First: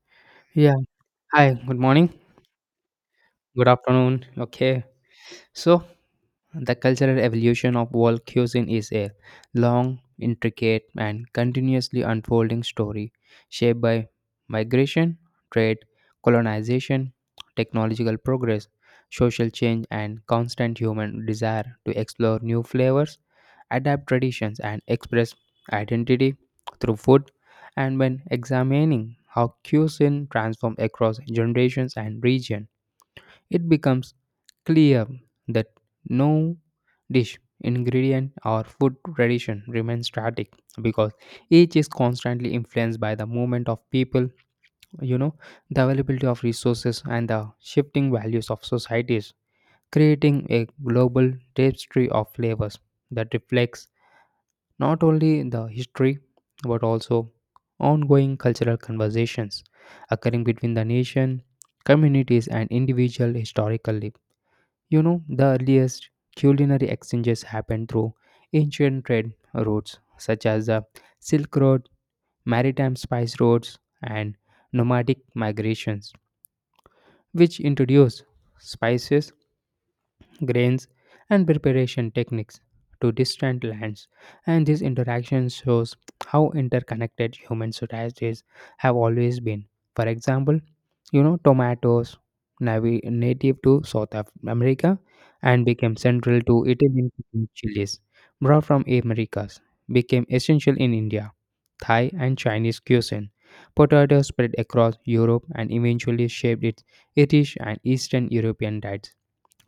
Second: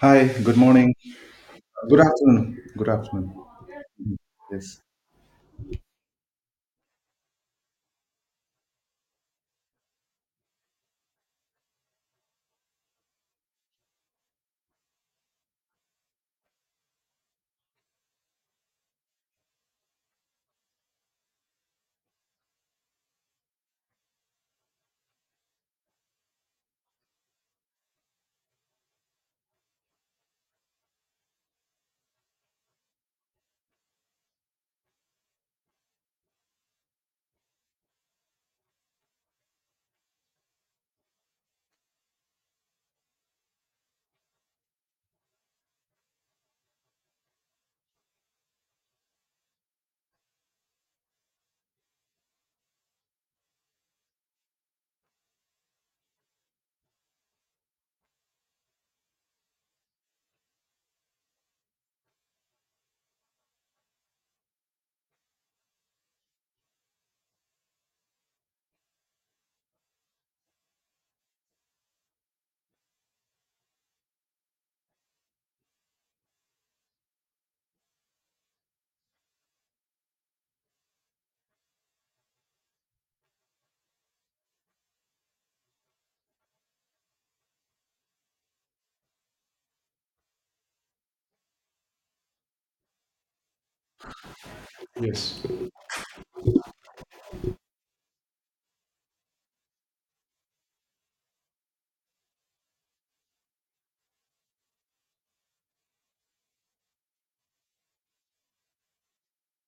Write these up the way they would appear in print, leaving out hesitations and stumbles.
Hi, good Yeah. morning. Hi. Good Good morning. afternoon. Good afternoon. Good afternoon. Yes. Okay. So, the cultural evolution of world cuisine is a long, intricate, and continuously unfolding story shaped by migration, trade, colonization, technological progress, social change, and constant human desire to explore new flavors, adapt traditions, and express identity through food. And when examining how cuisine transforms across generations and regions, it becomes clear that no dish, ingredient, or food tradition remains static because each is constantly influenced by the movement of people, you know, the availability of resources, and the shifting values of societies, creating a global tapestry of flavors that reflects not only the history but also ongoing cultural conversations occurring between the nation, communities, and individual historically. The earliest culinary exchanges happened through ancient trade routes such as the Silk Road, maritime spice routes, and nomadic migrations, which introduced spices, grains, and preparation techniques to distant lands, and this interaction shows how interconnected human societies have always been. For example, tomatoes, native to America, Yes. and became central to Italian cooking. Chilies brought from Americas became essential in India, Thai, and Chinese cuisine. Potatoes spread across Europe and eventually shaped its British and Eastern European diets,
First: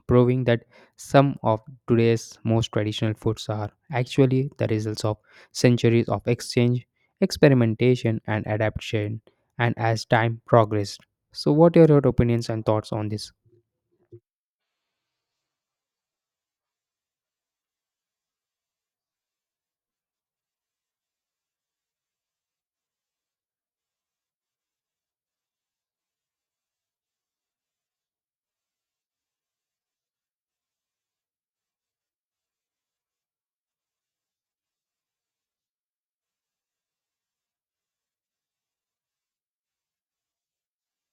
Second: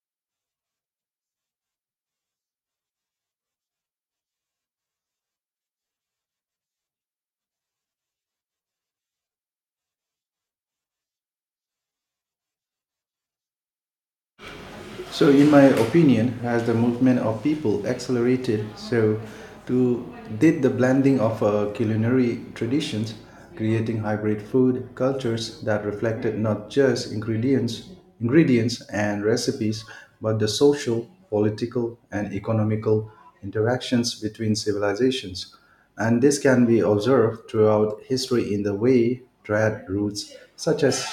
proving that some of today's most traditional foods are actually the results of centuries of exchange, experimentation, and adaptation, and as time progressed. So, what are your opinions and thoughts on this? So, in my opinion, as the movement of people accelerated? So, to did the blending of culinary traditions, creating hybrid food cultures that reflected not just ingredients and recipes, but the social, political, and economical interactions between civilizations. And this can be observed throughout history in the way trade routes, such as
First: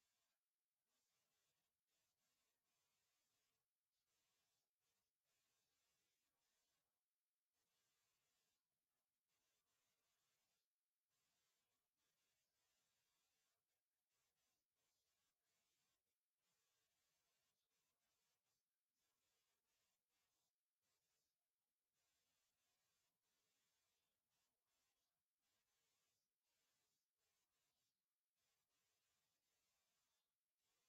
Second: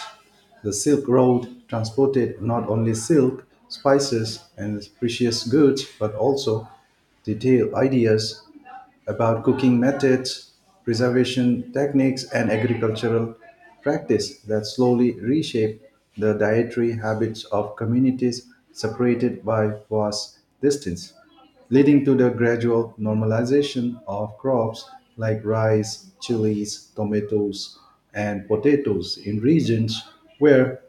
the Silk Road transported not only silk, spices, and precious goods, but also detailed ideas about cooking methods, preservation techniques, and agricultural practice that slowly reshape the dietary habits of communities separated by vast distance, leading to the gradual normalization of crops like rice, chilies, tomatoes, and potatoes in regions where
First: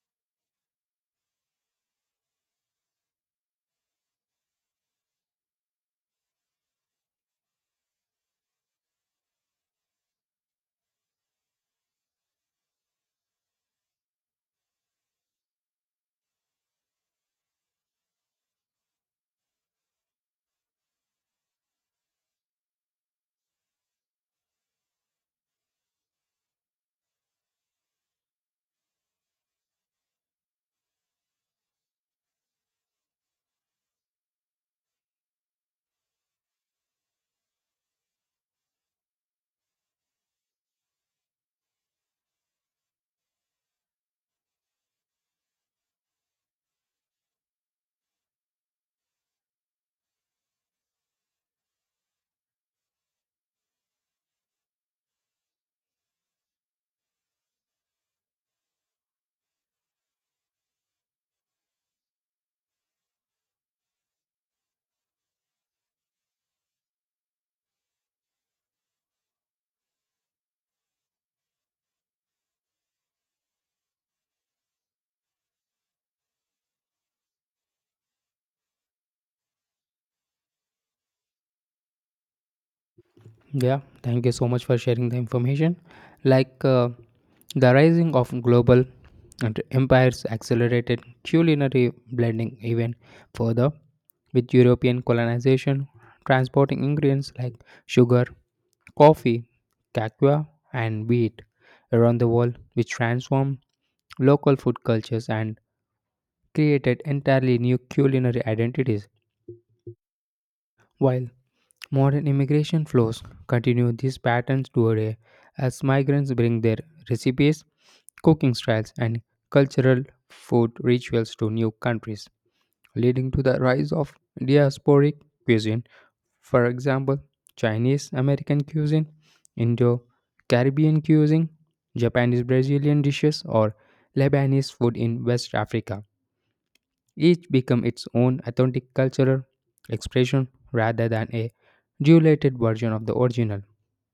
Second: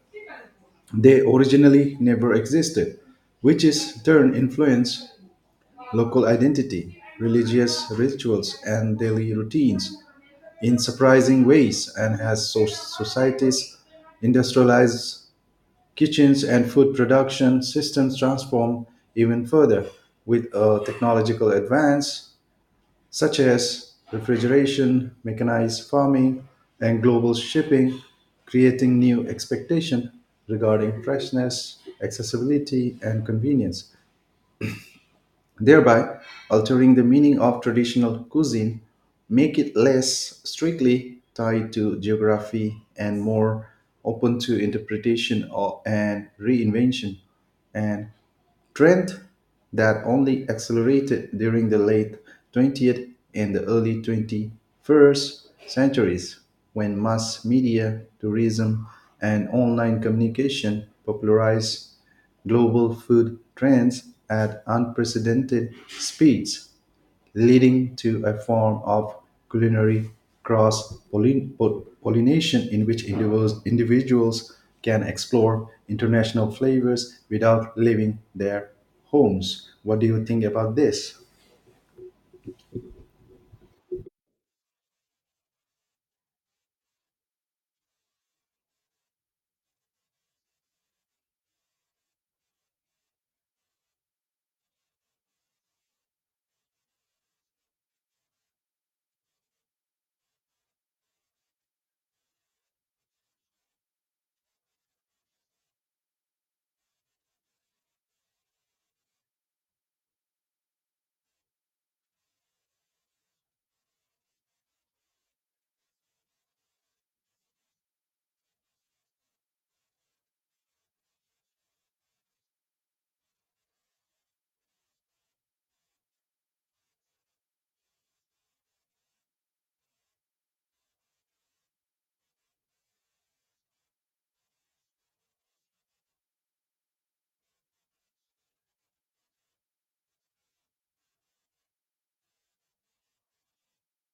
they originally never existed, which is in turn influenced local identity, religious rituals, and daily routines in surprising ways, and as societies industrialize kitchens and food production systems transform even further with a technological advance such as refrigeration, mechanized farming, and global shipping, creating new expectations regarding freshness, accessibility, and convenience thereby altering the meaning of traditional cuisine, make it less strictly tied to geography and more open to interpretation or, and reinvention. And trend that only accelerated during the late 20th and the early 21st centuries when mass media, tourism, and online communication popularized global food trends at unprecedented speeds leading to a form of culinary cross pollination in which individuals can explore international flavors without leaving their homes. What do you think about this? Yeah, thank you so much for sharing the information. Like the rising of global and empires accelerated culinary blending even further with European colonization, transporting ingredients like sugar, coffee, cocoa, and wheat around the world, which transformed local food cultures and created entirely new culinary identities. While modern immigration flows continue these patterns today, as migrants bring their recipes, cooking styles, and cultural food rituals to new countries, leading to the rise of diasporic cuisine. For example, Chinese American cuisine, Indo Caribbean cuisine, Japanese Brazilian dishes, or Lebanese food in West Africa each become its own authentic cultural expression rather than a diluted version of the original.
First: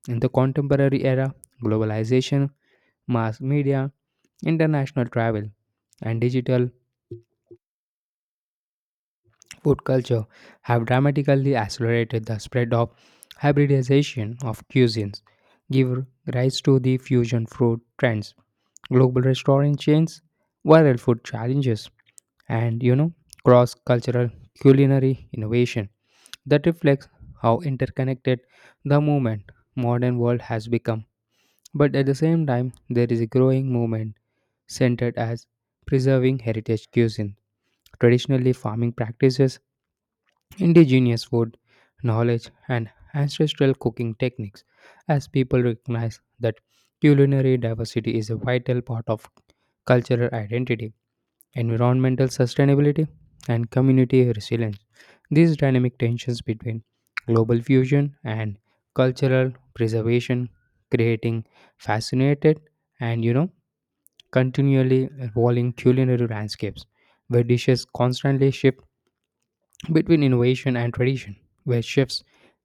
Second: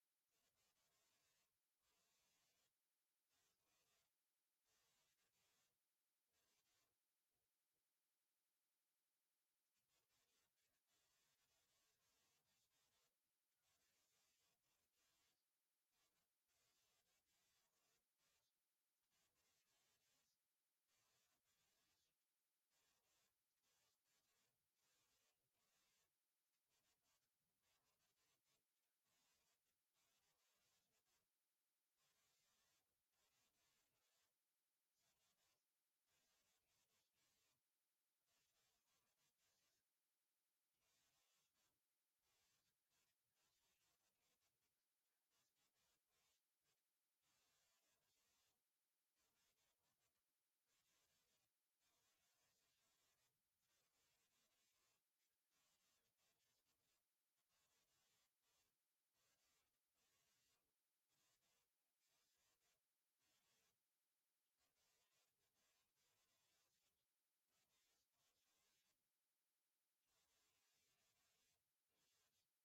In the contemporary era, globalization, mass media, international travel, and digital food culture have dramatically accelerated the spread of hybridization of cuisines, give rise to the fusion food trends, global restaurant chains, viral food challenges, and cross-cultural culinary innovation that reflects how interconnected the movement modern world has become. But at the same time, there is a growing movement centered as preserving heritage cuisine, traditionally farming practices, indigenous food knowledge, and ancestral cooking techniques, as people recognize that culinary diversity is a vital part of cultural identity, environmental sustainability, and community resilience. These dynamic tensions between global fusion and cultural preservation, creating fascinated and continually evolving culinary landscapes where dishes constantly shift between innovation and tradition, where chefs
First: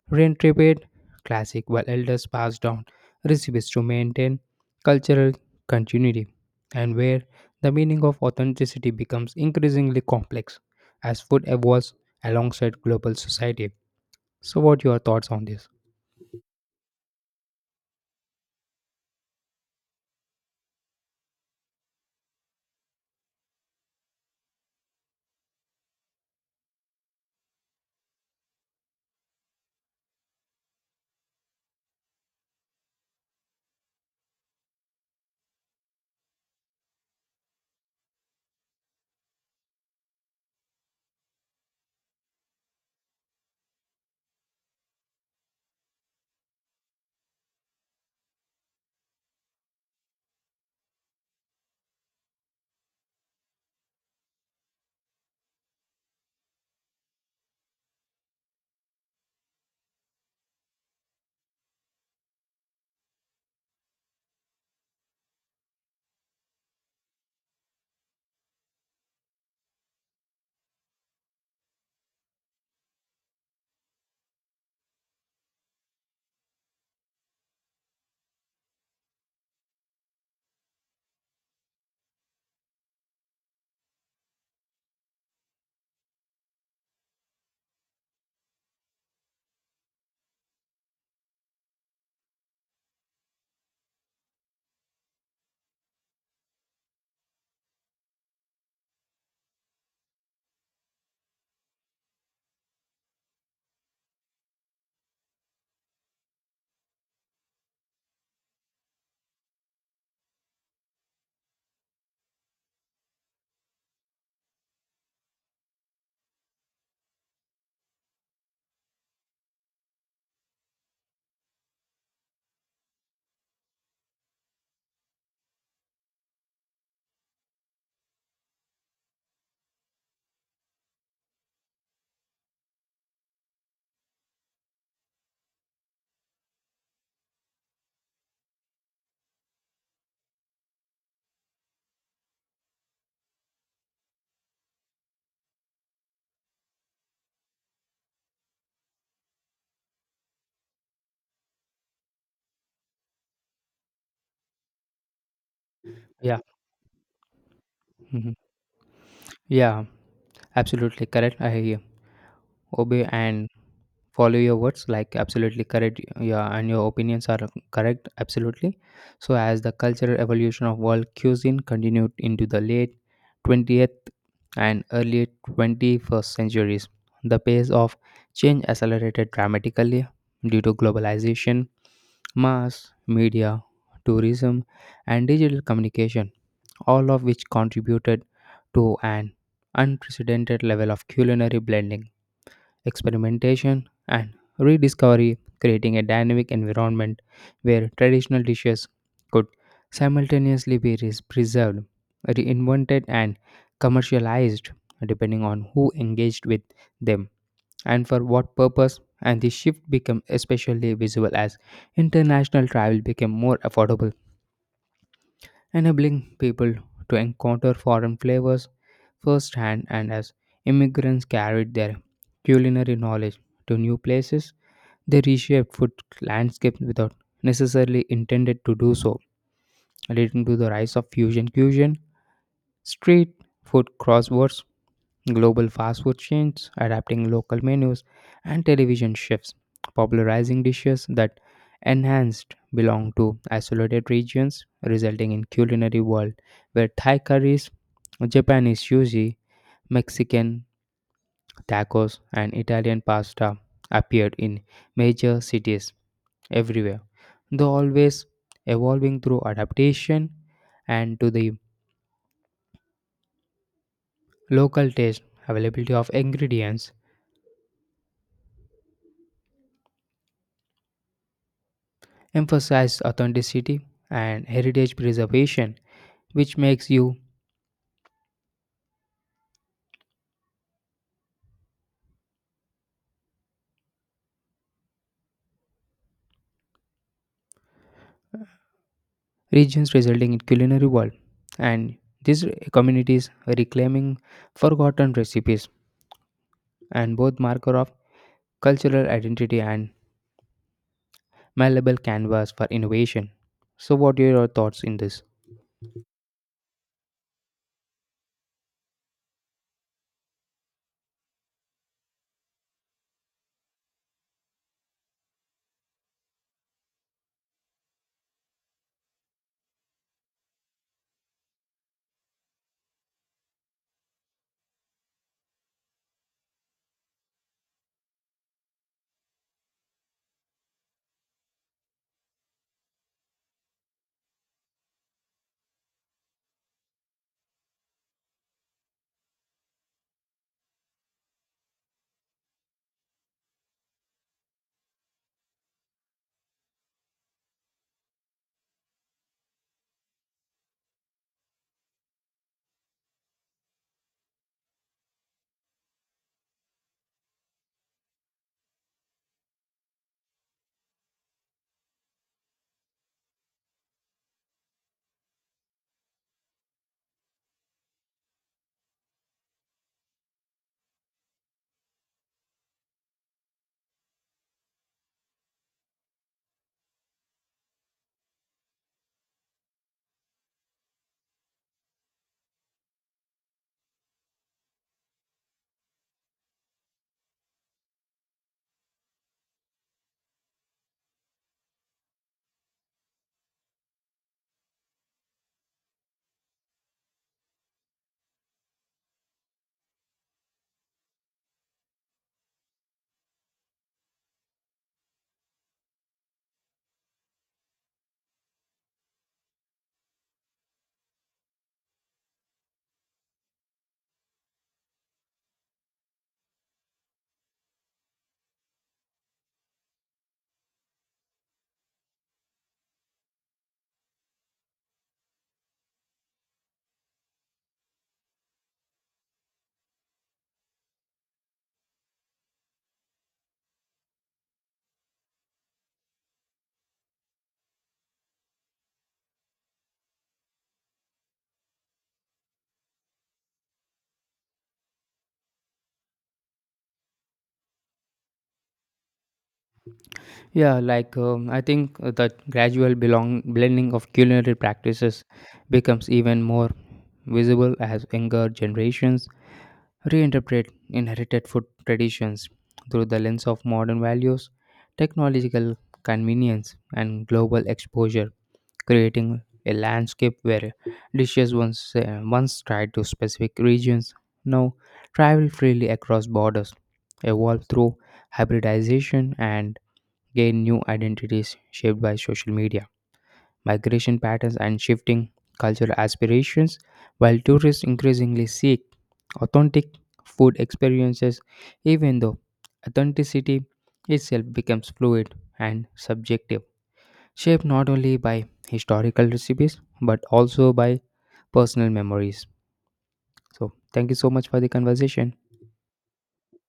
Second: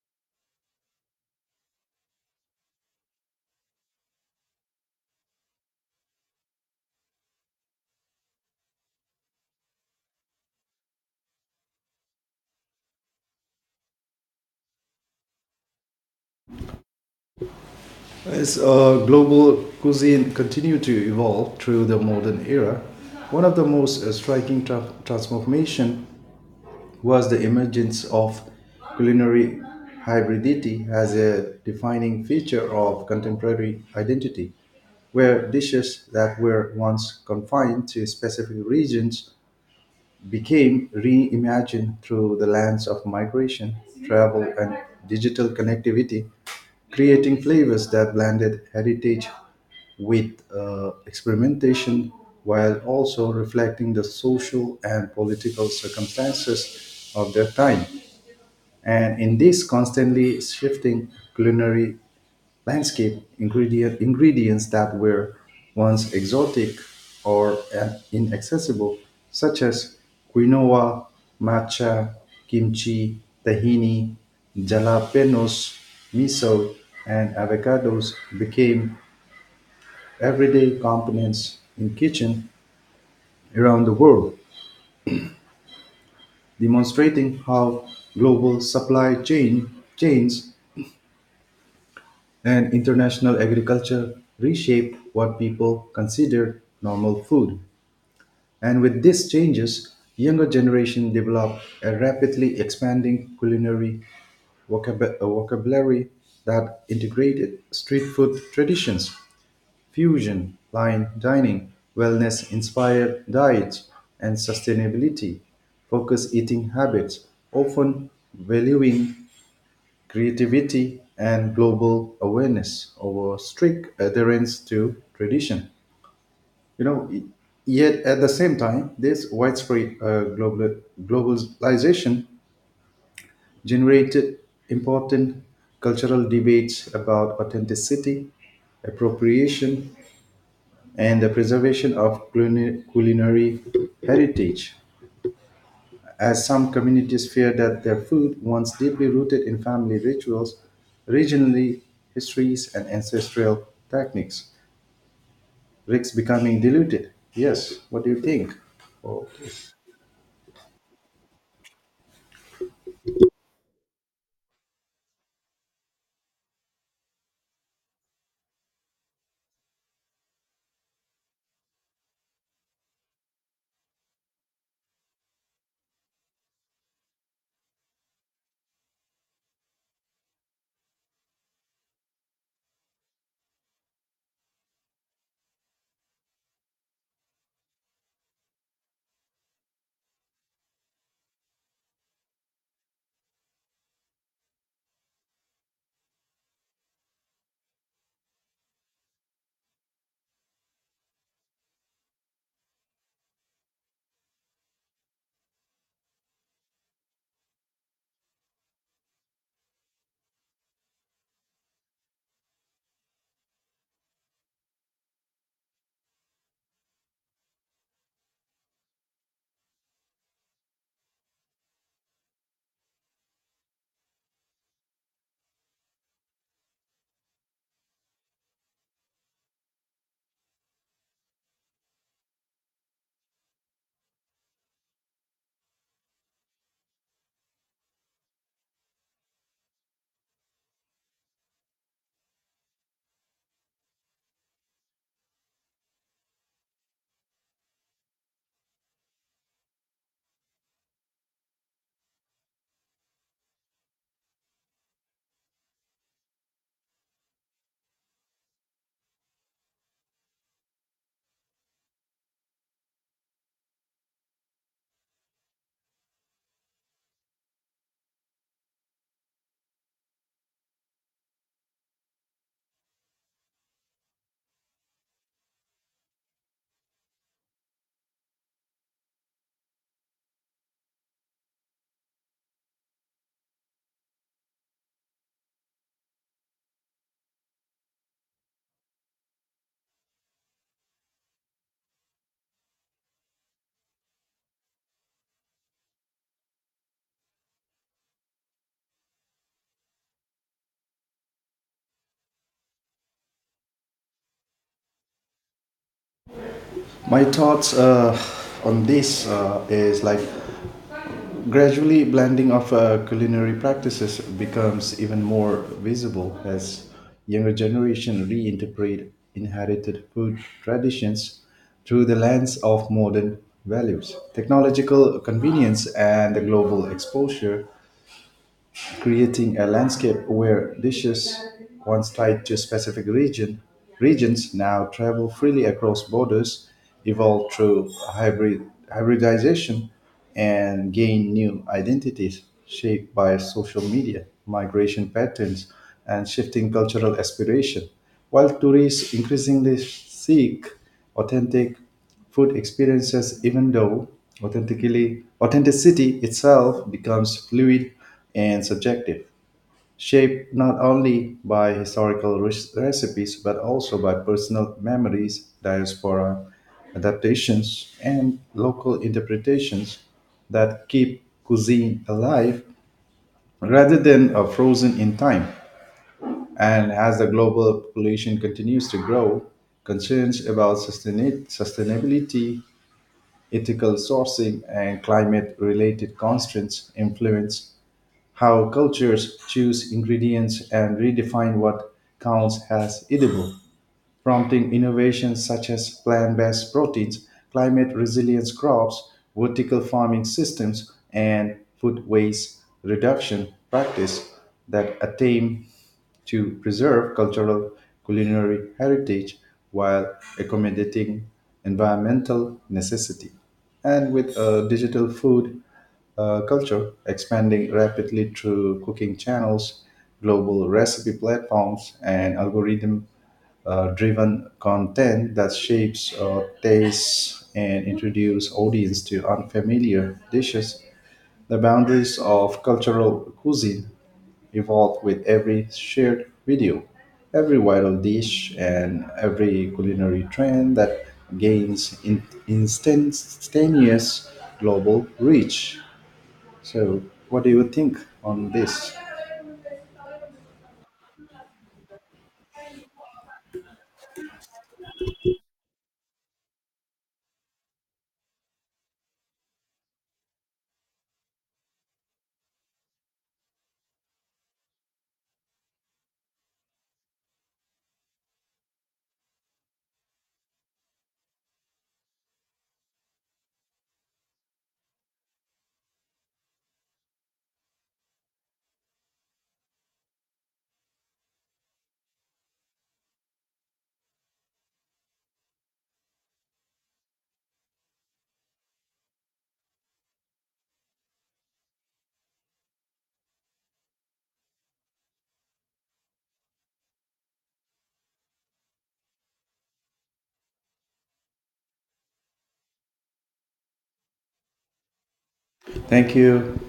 reinterpret classic while elders pass down recipes to maintain cultural continuity, and where the meaning of authenticity becomes increasingly complex as food evolves alongside global society. So, what are your thoughts on this? As global cuisine continued to evolve through the modern era, one of the most striking transformation was the emergence of culinary hybridity as a defining feature of contemporary identity, where dishes that were once confined to specific regions became reimagined through the lens of migration, travel, and digital connectivity, creating flavors that blended heritage with experimentation while also reflecting the social and political circumstances of their time. And in this constantly shifting culinary landscape, ingredients that were once exotic or inaccessible, such as quinoa, matcha, kimchi, tahini, jalapenos, miso, and avocados, became everyday components in kitchen around the world, demonstrating how global supply chain chains and international agriculture reshape what people considered normal food. And with these changes, younger generation develop a rapidly expanding culinary vocabulary that integrated street food traditions, fusion, line dining, wellness-inspired diets, and sustainability focused eating habits, often valuing creativity, and global awareness over strict adherence to tradition. You know, y- yet at the same time, this widespread globalization generated important cultural debates about authenticity, appropriation, and the preservation of culinary heritage, as some communities fear that their food, once deeply rooted in family rituals, regionally histories, and ancestral techniques, risks Yeah, becoming diluted. Yes, what do you mhm. think? Okay. Yeah, absolutely correct. I hear Obe and follow your words like absolutely correct. Yeah, and your opinions are correct absolutely. So, as the cultural evolution of world cuisine continued into the late 20th and early 21st centuries, the pace of change accelerated dramatically due to globalization, mass media, tourism, and digital communication, all of which contributed to an unprecedented level of culinary blending, experimentation, and rediscovery, creating a dynamic environment where traditional dishes could simultaneously be preserved, reinvented, and commercialized depending on who engaged with them and for what purpose. And the shift became especially visible as international travel became more affordable, enabling people to encounter foreign flavors firsthand. And as immigrants carried their culinary knowledge to new places, they reshaped food landscapes without necessarily intended to do so, leading to the rise of fusion cuisine, street food, crosswords, global fast food chains adapting local menus, and television chefs popularizing dishes that enhanced belong to isolated regions, resulting in culinary world where Thai curries, Japanese sushi, Mexican tacos, and Italian pasta appeared in major cities everywhere, though always evolving through adaptation and to the local taste, availability of ingredients, emphasized authenticity and heritage preservation, which makes you regions resulting in culinary world. And these communities reclaiming forgotten recipes and both marker of cultural identity and malleable canvas for innovation. So, what are your thoughts in this? My thoughts on this is like gradually, blending of culinary practices becomes even more visible as younger generation reinterpret inherited food traditions through the lens of modern values, technological convenience, and the global exposure creating a landscape where dishes once tied to specific region regions now travel freely across borders, evolve through hybridization, and gain new identities shaped by social media, migration patterns, and shifting cultural aspiration. While tourists increasingly seek authentic food experiences even though authentically authenticity itself becomes fluid and subjective shaped not only by recipes but also by personal memories diaspora adaptations and local interpretations that keep cuisine alive rather than frozen in time and as the global population continues to grow concerns about sustainability ethical sourcing, and climate related constraints influence how cultures choose ingredients and redefine what counts as edible, prompting innovations such as plant based proteins, climate resilience crops, vertical farming systems, and food waste reduction practice that attain to preserve cultural culinary heritage while accommodating environmental necessity. And with digital food culture, expanding rapidly through cooking channels, global recipe platforms, and algorithm driven content that shapes tastes and introduce audience to unfamiliar dishes. The boundaries of cultural cuisine evolve with every shared video, every viral dish, and every culinary trend that gains instantaneous global reach. So, what do you think on this? Yeah, like I think the gradual belong blending of culinary practices becomes even more visible as younger generations reinterpret inherited food traditions through the lens of modern values, technological convenience, and global exposure, creating a landscape where dishes once, once tied to specific regions, now travel freely across borders, evolve through hybridization, and gain new identities shaped by social media, migration patterns, and shifting cultural aspirations, while tourists increasingly seek authentic food experiences, even though authenticity itself becomes fluid and subjective, shaped not only by historical recipes but also by personal memories. So, thank you so much for the conversation. Thank you.